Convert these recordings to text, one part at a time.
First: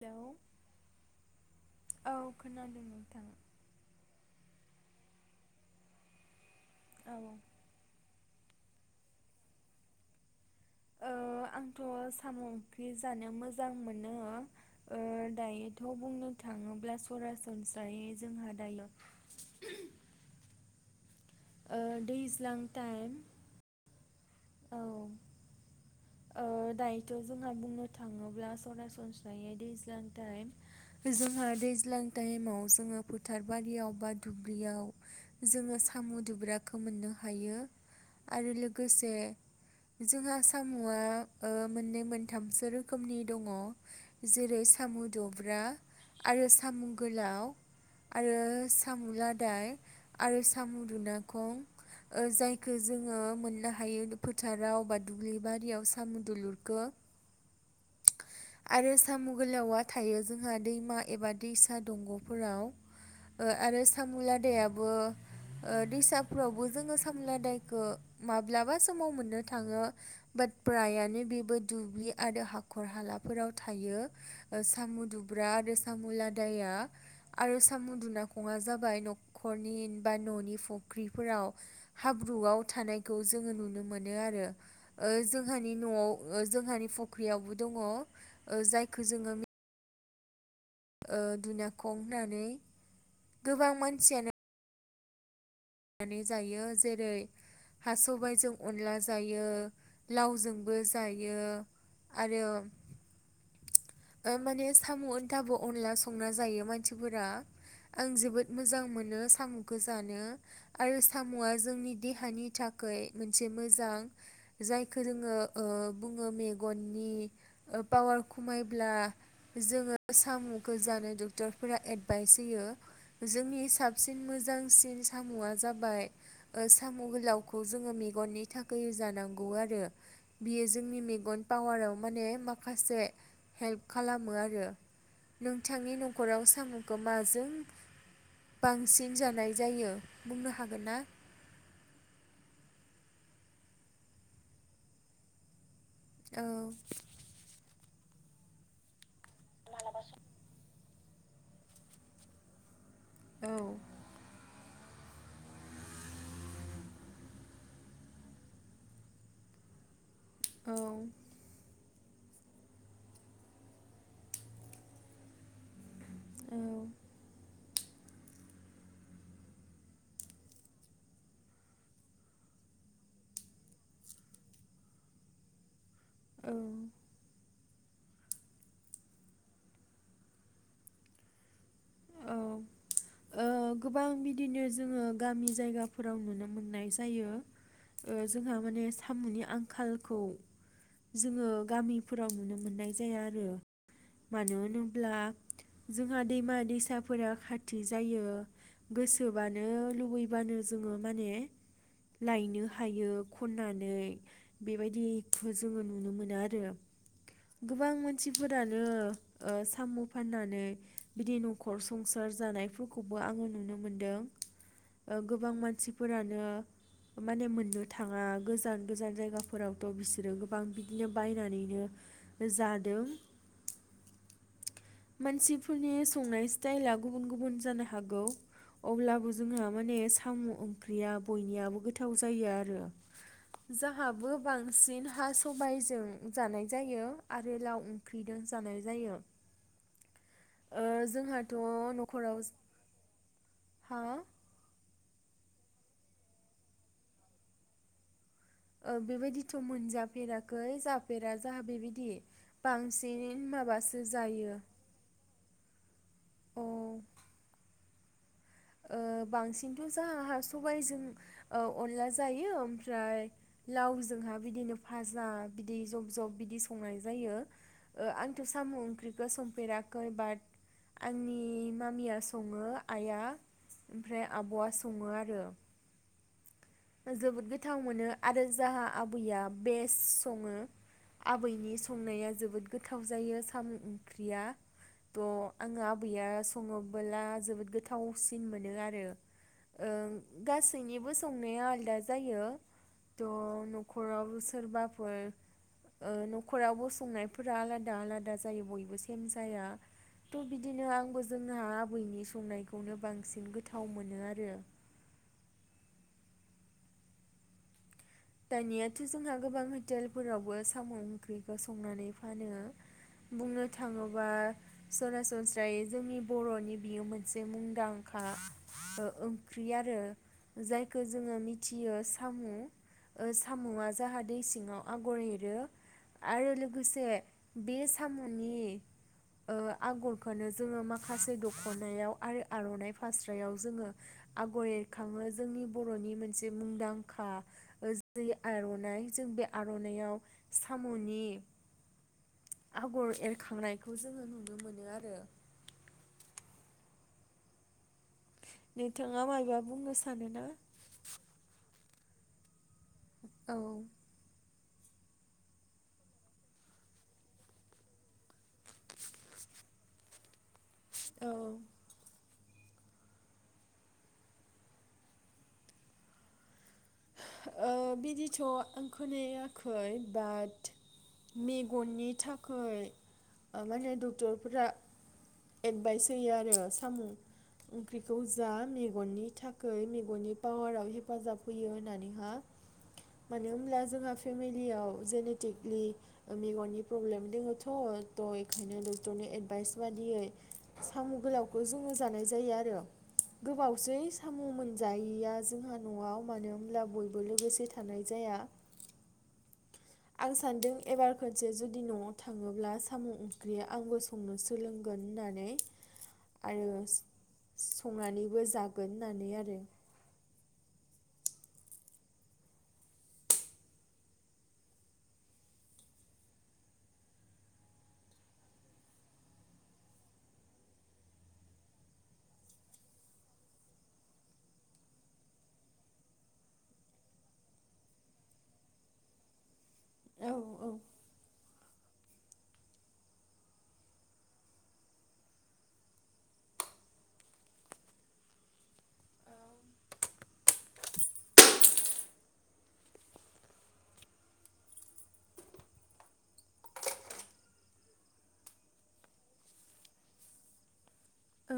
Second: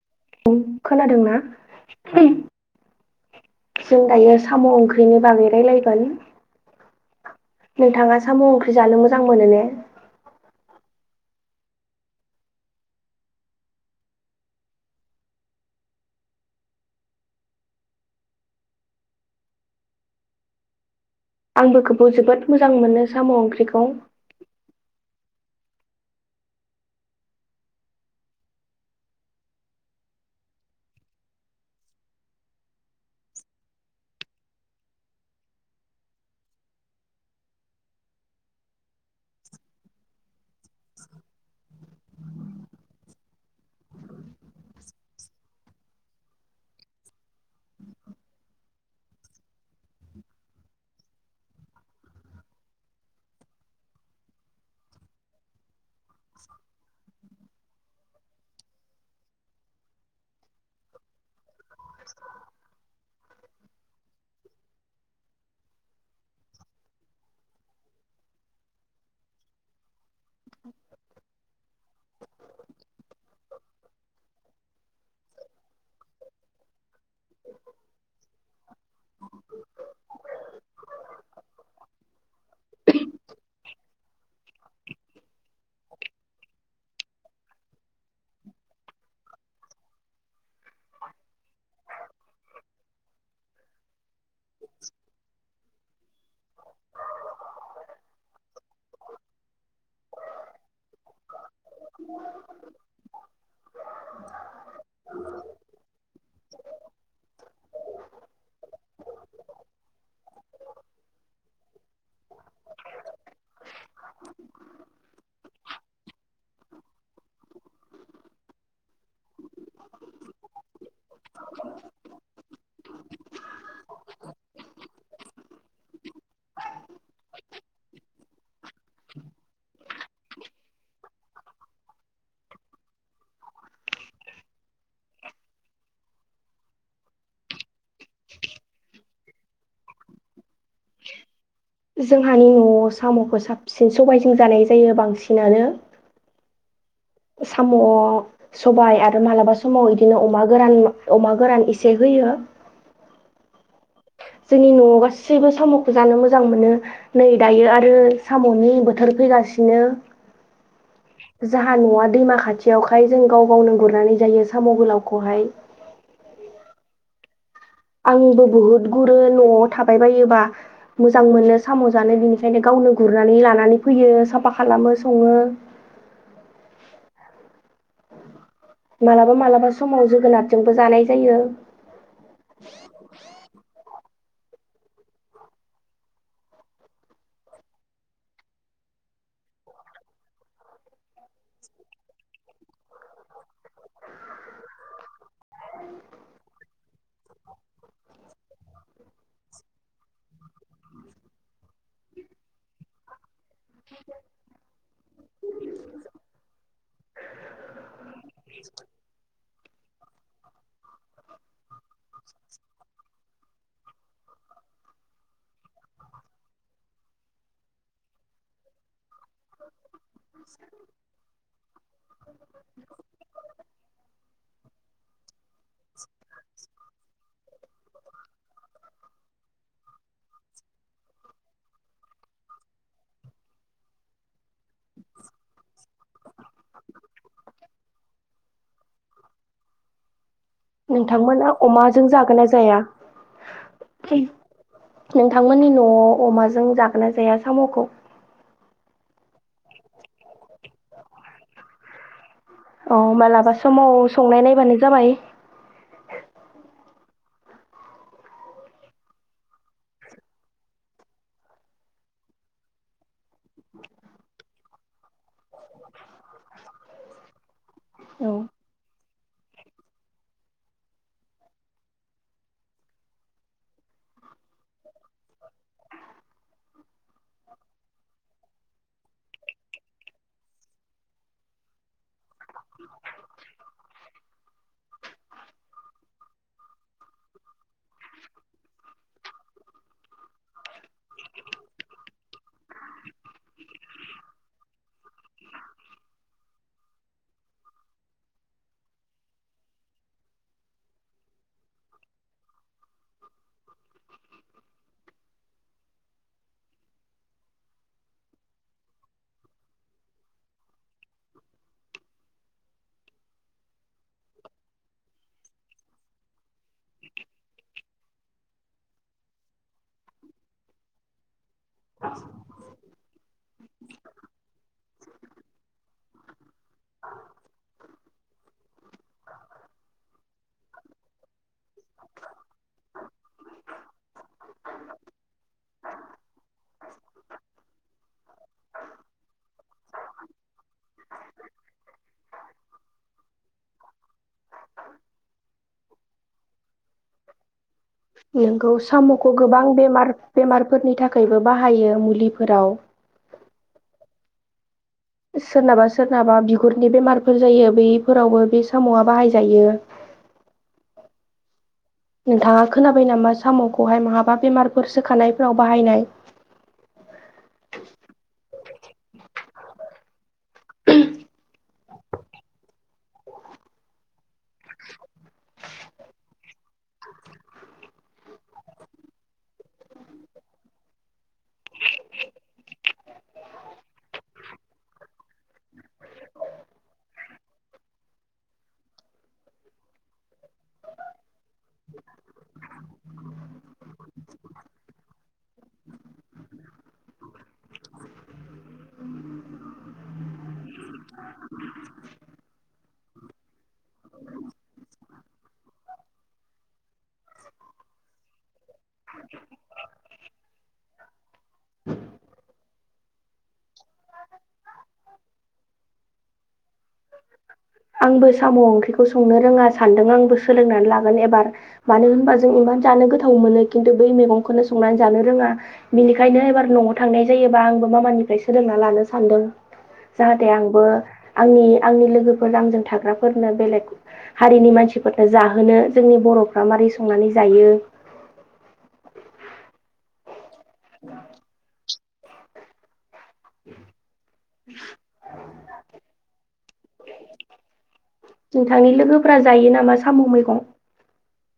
Hello औ खोनादोंना? खोनादों नोंथां जों दायो साम' ओंख्रिनि बागै रायलायगोन औ नोंथाङा साम' ओंख्रि जानो मोजां मोनो ने? ओ आंथ' साम' ओंख्रि जानो मोजां मोनो ओ दायोथ' बुंनो थाङोब्ला सरासनस्रायै जोंहा दायोण आंबो बेखौ जोबोद मोजां मोनो टाइम साम' ओंख्रिखौ। औ ओ दायोथ' जोंहा बुंनो थाङोब्ला सरासनस्रायै दैज्लां टाइम जोंहा दैज्लां टाइमाव जोङो फोथार बारियाव बा दुल्बियाव जोङो साम' दुब्राखौ मोननो हायो आरो लोगोसे जोंहा सामुआ मोननै मोनथामसो रोखोमनि दङ जेरै सामु दुब्रा आरो साम' गोलाव आरो सामु लादाय आरो सामु दुनाखं जायखौ जोङो मोननो हायो। फोथाराव बा दुब्लि बारियाव सामु दुलुरखो आरो सामु गोलावा थायो जोंहा दैमा एबा दैसा दंग'फोराव ओ आरो सामु लादायाबो दैसाफोरावबो जोङो सामु लादायखौ माब्लाबा समाव मोननो थाङो बाट प्रायानो बेबो दुब्लि आरो हाखर हालाफोराव थायो सामु दुब्रा आरो सामु लादाया आरो सामु दुनाखङा जाबाय न'खरनि बा न'नि फुख्रिफोराव हाब्रुआव थानायखौ जोङो नुनो मोनो आरो ओ जोंहानि न'आव जोंहानि फख्रियावबो दङ जायखौ जोङो ओ दुनाखं होननानै गोबां मानसियानो [inaudible] [unintelligible] नानै जायो जेरै हा सबाइजों अनला जायो लावजोंबो जायो। आरो [inaudible] ओ माने सामु ओनथाबो अनला संना जायो मानसिफोरा आं जोबोद मोजां मोनो सामुखो जानो आरो सामुआ जोंनि देहानि थाखाय मोनसे मोजां जायखौ जोङो बुङो मेगननि पावार खमायब्ला जोङो सामुखौ जानो डक्टरफोरा एडभाइस होयो जोंनि साबसिन मोजांसिन सामुआ जाबाय सामु गोलावखौ जोङो मेगननि थाखाय जानांगौ आरो बियो जोंनि मेगन पावाराव माने माखासे हेल्प खालामो आरो नोंथांनि न'खराव साम'खौ माजों बांसिन जा नाय जायो। बुंनो हागोन ना? जोंहानि न'आव सामुखौ साबसिन सबायजों जानाय जायो बांसिनानो। औ साम' सबाय आरो मालाबा समाव इदिनो अमा गोरान अमा गोरान एसे होयो। औ जोंनि न'आव गासैबो साम'खौ जानो मोजां मोनो नै दायो आरो साम'नि बोथोर फैगासिनो। औ जाहा न'आ दैमा खाथियावखाय जों गाव गावनो गुरनानै जायो साम' गोलावखौहाय। औ आंबो बहुद गुरो न'आव थाबाय बायोबा मोजां मोनो साम' जानो बिनिखायनो गावनो गुरनानै लानानै फैयो साफा खालामो सङो। औ मालाबा मालाबा समाव जोगोनारजोंबो जानाय जायो। औ ओ गोबां बिदिनो जोङो गामि जायगाफोराव नुनो मोननाय जायो ओ जोंहा माने सामुनि आंखालखौ जोङो गामिफोराव नुनो मोननाय जाया आरो। मानो होनोब्ला जोंहा दैमा दैसाफोरा खाथि जायो। गोसोबानो लुबैबानो जोङो माने लायनो हायो। खननानै बेबायदिखौ जोङो नुनो मोनो आरो गोबां मानसिफोरानो ओ साम' फाननानै बिदि न'खर संसार जानायफोरखौ आङो नुनो मोनदों ओ गोबां मानसिफोरानो माने मोननो थाङा गोजान गोजान जायगाफोरावथ' बिसोरो गोबां बिदिनो बायनानैनो जादों। मानसिफोरनि संनाय स्टाइला गुबुन गुबुन जानो हागौ अब्लाबो जोंहा माने साम' ओंख्रिया बयनियाबो गोथाव जायो आरो जाहाबो बांसिन हा सबाइजों जानाय जायो आरो लाव ओंख्रिजों जानाय जायो। ओ नोंथांमोना जोंहाथ' अमाजों न'खराव जागोना जाया हा नों थांमोननि न'आव अमाजों जागोन ना जाया साम'खौ? ओ बेबायदिथ' मोनजाफेराखै जाफेरा जाहा बेबायदि औ बांसिन मालाबा समाव माबासो संनाय जायो नायबानो जाबाय अ ओ बांसिनथ' जाहा सबाइजों ओ अनला जायो ओमफ्राय लावजोंहा बिदिनो फाजा बिदि जब जब बिदि संनाय जायो ओ औ आंथ' साम' ओंख्रिखौ संफेराखै बाट आंनि मामिया सङो आइआ ओमफ्राय आब'आ सङो आरो जोबोद गोथाव मोनो आरो जाहा आबैया बेस्ट सङो आबैनि संनाया जोबोद गोथाव जायो साम' ओंख्रिया थह आङो आबैया सङोबोला जोबोद गोथावसिन मोनो आरो ओं गासैनिबो सं नाया आलादा जायो थह न'खराव सोरबाफोर न'खरावबो संनायफोरा आलादा आलादा जायो बयबो सेम जाया थ' बिदिनो आंबो जोंहा आबैनि संनायखौनो बांसिन गोथाव मोनो आरो। दानियाथ' जोंहा गोबां हटेलफोरावबो साम' ओंख्रिखौ संनानै फानो बुंनो थाङोबा सरासनस्रायै जोंनि बर'नि बियो मोनसे मुंदांखा ओंख्रि आरो जायखौ जोङो मि थियो साम' ओ साम'आ जाहा दै सिङाव आगर एरो आरो लोगोसे बे साम'नि ओ आगरखौनो जोङो माखासे दख'नायाव आरो आर'नाइ फास्रायाव जोङो आगर एरखाङो जोंनि बर'नि मोनसे मुंदांखा जै आर'नाइ जों बे आर'नाइाव साम'नि आगर एरखांनायखौ जोङो नुनो मोनो आरो। नंगौ नोंथाङा साम'खौ मायबा गोबां बुंनो बेमार सानो ना? बेमारफोरनि थाखायबो बाहायो मुलि बिफोदाव औ औ सोरनाबा सोरनाबा बिगुरनि बेमारफोर जायो बैफोरावबो बे साम'आ बाहायजायो। औ नोंथाङा खोनाबाय नामा साम'खौहाय माहाबा बेमारफोर सोखानायफोराव बाहायनाय? बिदिथ' आं खोनायाखै बाट मेगननि थाखाय माने डक्टरफोरा एदभाइस होयो आरो साम' ओंख्रिखौ जा मेगननि थाखाय मेगननि पावाराव हेफाजाब होयो होननानैहा मानो होनब्ला जोंहा फेमिलियाव जेनेटिकलि मेगननि प्रब्लेम दङथ' थ' बेखायनो डक्टरनि एदभाइस बादियै साम' गोलावखौ जोङो जानाय जायो आरो गोबावसै साम' मोनजायैया जोंहा न'आव मानो होनब्ला बयबो लोगोसे थानाय जाया। आं सानदों एबार खनसे जुदि न'आव थाङोब्ला साम' ओंख्रि आंबो संनो सोलोंगोन होननानै आरो संनानैबो जागोन होननानै आरो। आंबो साम' ओंख्रिखौ संनो रोङा सानदों आंबो सोलोंनानै लागोन एबार मानो होनबा जों इमानो जानो गोथाव मोनो खिन्थु बै मैगंखौनो संनानै जानो रोङा बेनिखायनो एबार न'आव थांनाय जायोबा आंबो मामानिफ्राय सोलोंना लानो सानदों। औ जाहाथे औ आंबो आंनि आंनि लोगो फोर आंजों थाग्राफोरनो बेलेग हारिनि मानसिफोरनो जाहोनो जोंनि बर'फ्रा मारै संनानै जायो औ नोंथांनि लोगोफोरा जायो नामा साम' मैगं? ओ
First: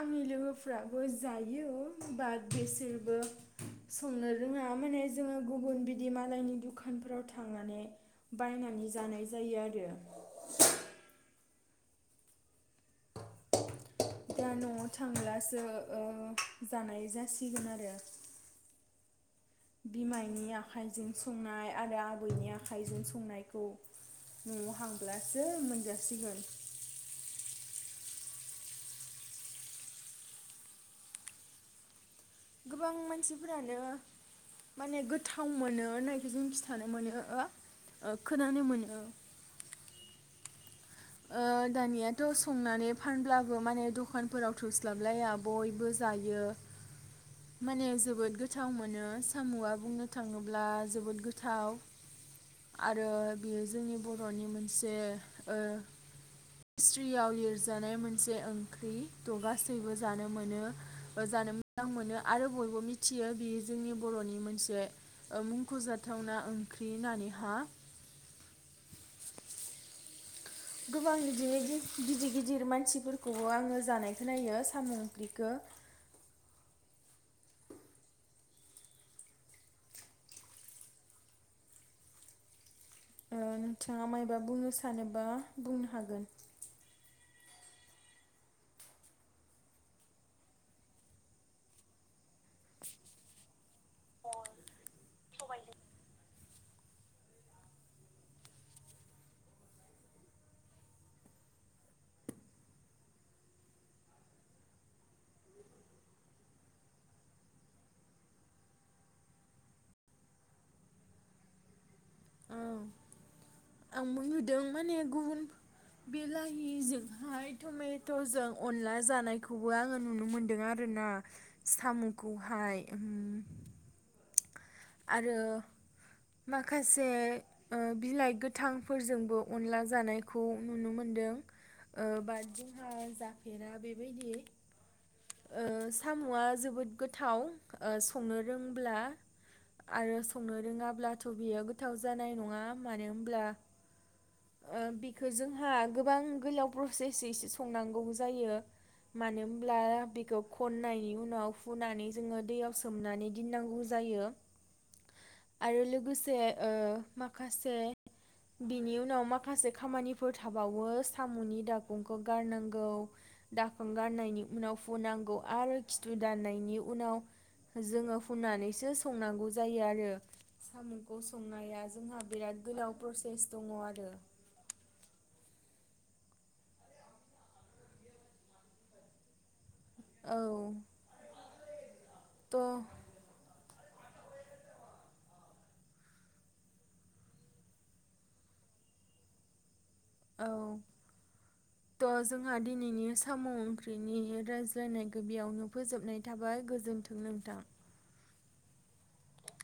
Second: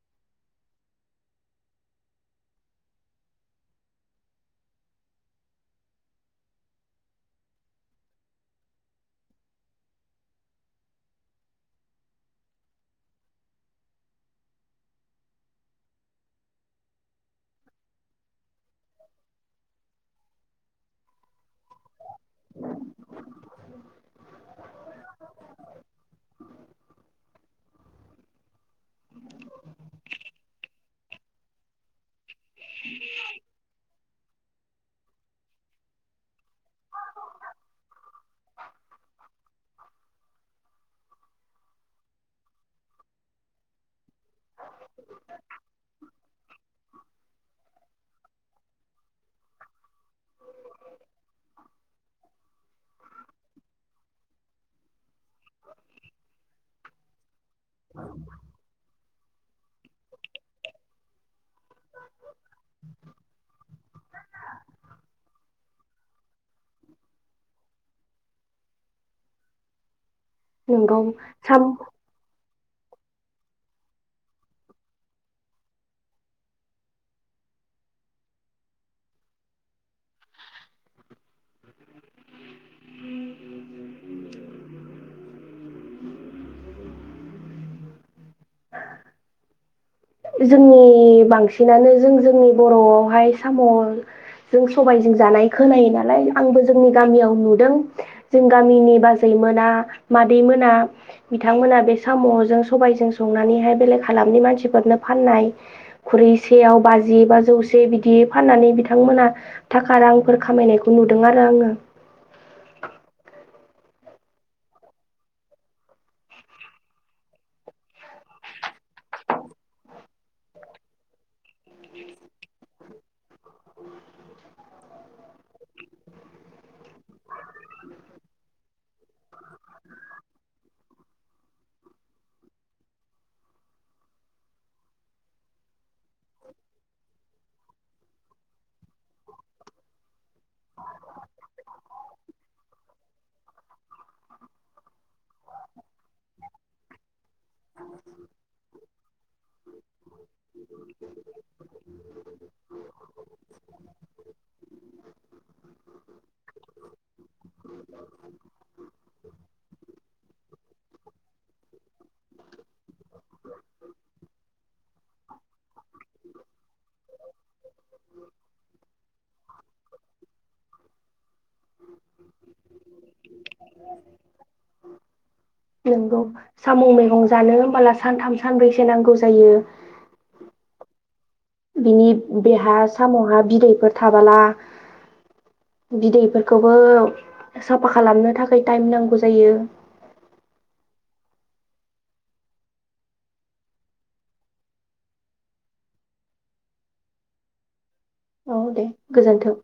आंनि लोगोफ्राबो जायो बात बेसोरबो संनो रोङा माने जोङो गुबुन बिदि मालायनि दुखानफोराव थांनानै बायनानै जानाय जायो आरो। दा न'आव थांब्लासो ओ जानाय जासिगोन आरो। बिमाइनि आखाइजों संनाय आरो आ बैनि आखाइजों संनाय खौ न'आव हांब्लासो मोनजासिगोन। गोबां मानसिफोरानो माने गोथाव मोनो होननायखौ जों खिन्थानो मोनो खोनानो मोनो। ओ दानियाथ' संनानै फानब्लाबो माने दखानफोराव थोस्लाबलाया बयबो जायो। माने जोबोद गोथाव मोनो साम'आ बुंनो थाङोब्ला जोबोद गोथाव आरो बेयो जोंनि बर'नि मोनसे ओ हिस्ट्रियाव लिरजानाय मोनसे ओंख्रि थ' गासैबो जानो मोनो बा जानो मोजां मोनो। आरो बयबो मिथियो बे जोंनि बर'नि मोनसे ओ मुंख'जाथावना ओंख्रि होननानैहा। नोंगौ गोबांनि साम बिदिनो गिदिर गिदिर मानसिफोरखौबो आङो जानायखौ नायो साम' ओंख्रिखो। ओ नोंथाङा मायबा बुंनो सानोबा बुंनो हागोन। जोंनि बांसिनानो जों जोंनि बर'आवहाय साम' जों सबायजों जानाय खोनायो नालाय। आंबो जोंनि गामियाव नुदों। जों गामिनि बाजै मोना मादै मोना बिथांमोना बे साम'जों सबायजों संनानैहाय बेलेग हालामनि मानसिफोरनो फाननाय खुरैसेयाव बाजि बा जौसे बिदि फाननानै बिथांमोना थाखा रांफोर खामायनायखौ नुदों आरो आङो [inaudible] औ आंबो नुदों माने गुबुन बेलाहिजोंहाय टमेट'जों अनला जानायखौबो आङो नुनो मोनदों आरोना साम'खौहाय। उम। आरो माखासे ओ बिलाइ गोथांफोरजोंबो अनला जानायखौ नुनो मोनदों। ओ बाट जोंहा जाफेरा बेबायदि। ओ साम'आ जोबोद गोथाव। ओ संनो रोंब्ला आरो संनो रोङाब्लाथ' बियो गोथाव जानाय नङा मानो होमब्ला ओ बेखौ जोंहा गोबां गोलाव प्रसेसैसे संनांगौ जायो। मानो होमब्ला बेखौ खन्नायनि उनाव हुनानै जोङो दैयाव सोमनानै दिननांगौ जायो। आरो लोगोसे ओ मा माखासे बिनि उनाव मा माखासे खामानिफोर थाबावो साम'नि दाखंखौ गारनांगौ दाखोन गारनायनि उनाव फुनांगौ आरो खिथु दाननायनि उनाव जोङो हुनानैसो संनांगौ जायो आरो। साम'खौ संनाया जोंहा बिराद गोलाव प्रसेस दङ आरो। नोंगौ साम' मैगं जानो होमबाला सान्थाम सानब्रैसो नांगौ जायो। औ। बिनि थ' बेहा साम'हा बिदै फोर थाबाला बिदैफोरखौबो साफा खालामनो थाखाय टाइम नांगौ जायो। औ थ' जोंहा दिनैनि साम' ओंख्रिनि रायज्लायनायखो‌ बियावनो फोजोबनाय थाबाय गोजोन्थों नोंथां। औ दे गोजोन्थों।